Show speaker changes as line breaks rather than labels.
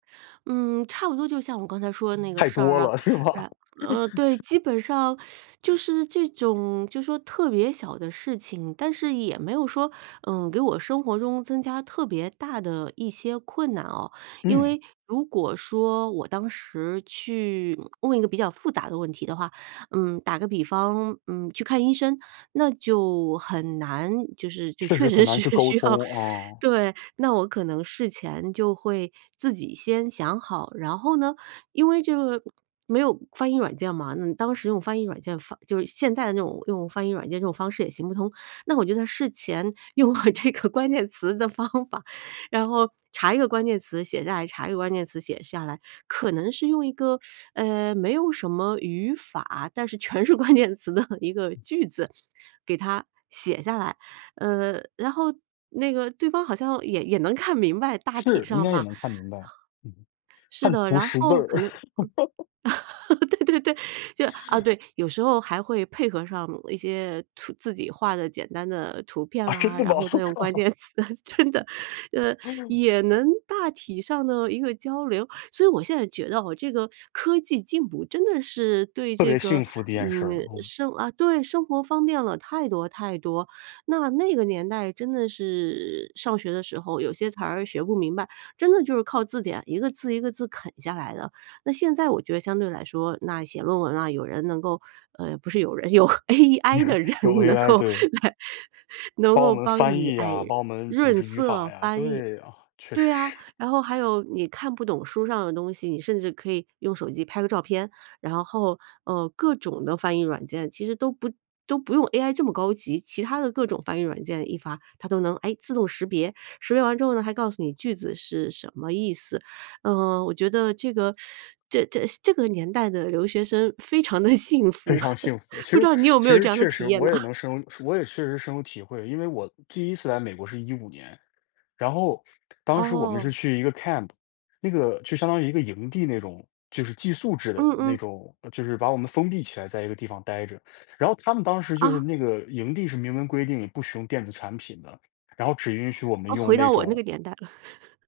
嗯，差不多，就像我刚才说的那个
太
事儿
多
啊，
了，是吧？
然嗯，对，基本上 就是这种就说特别小的事情，但是也没有说，嗯，给我生活中增加特别大的一些困难哦。因
嗯。
为如果说，我当时去问一个比较复杂的问题的话，嗯，打个比方，嗯，去看医生，那就很难，就是就
确
确
实很
实
难去
是
沟
需要
通，哦。
对。那我可能事前就会自己先想好，然后呢，因为这个没有翻译软件嘛，你当时用翻译软件翻就是现在的这种用翻译软件这种方式也行不通。那我觉得在事前用了这个关键词的方法。然后查一个关键词写下来，查一个关键词写下来。可能是用一个，呃，没有什么语法，但是全是关键词的一个句子给他写下来。嗯，然后那个对方好像也也能看明白，大体
是，应
上
该也
吧。
能看明白。嗯。
是
看
的，
图
然
识字
后
儿。
可能嗯。对对对，就啊对，有时候还会配合上一些图自己画的简单的图片
啊，真
啦，
的
然
吗？
后再用关 键词，真的呃，也能大体上呢，一个交流。所以我现在觉得哦，这个 科技进步真的是对
特
这
别幸
个，
福的一件事
嗯，
儿，嗯。
生啊对，生活方便了太多，太多。那那个年代真的是上学的时候，有些词儿学不明白，真的就是靠字典一个字，一个字啃下来的。那现在我觉得相对来说，那写论文啊，有人能够呃，不是有人有 AI 的人
有
能
AI，
够
对。
来，能
帮我
够
们
帮
翻
你，
译
哎，
呀，帮我们组
润
织语法
色
呀，
翻译。
对啊。确
对
实
呀，
是。
然后还有你看不懂书上的东西，你甚至可以用手机拍个照片，然后，呃，各种的翻译软件其实都不都不用 AI 这么高级，其他的各种翻译软件一发，它都能，哎，自动识别，识别完之后呢，还告诉你句子是什么意思。嗯，我觉得这个 这这这个年代的留学生非常的幸
非
福，
常幸福。其
不知
实
道你有
其
没有
实
这样的
确实，
体验
我
呐？
也 能深入我也确实深有体会。因为我第1次来美国是15年，然后当时我们
哦。
是去一个 camp。那个就相当于一个营地那种。就是寄宿制的
嗯
那
嗯。
种就是把我们封闭起来在一个地方呆着。然后他们当时就是
啊。
那个营地是明文规定不使用电子产品的，然后只允许我们
啊，
用
回
那
到我那
种
个年代了。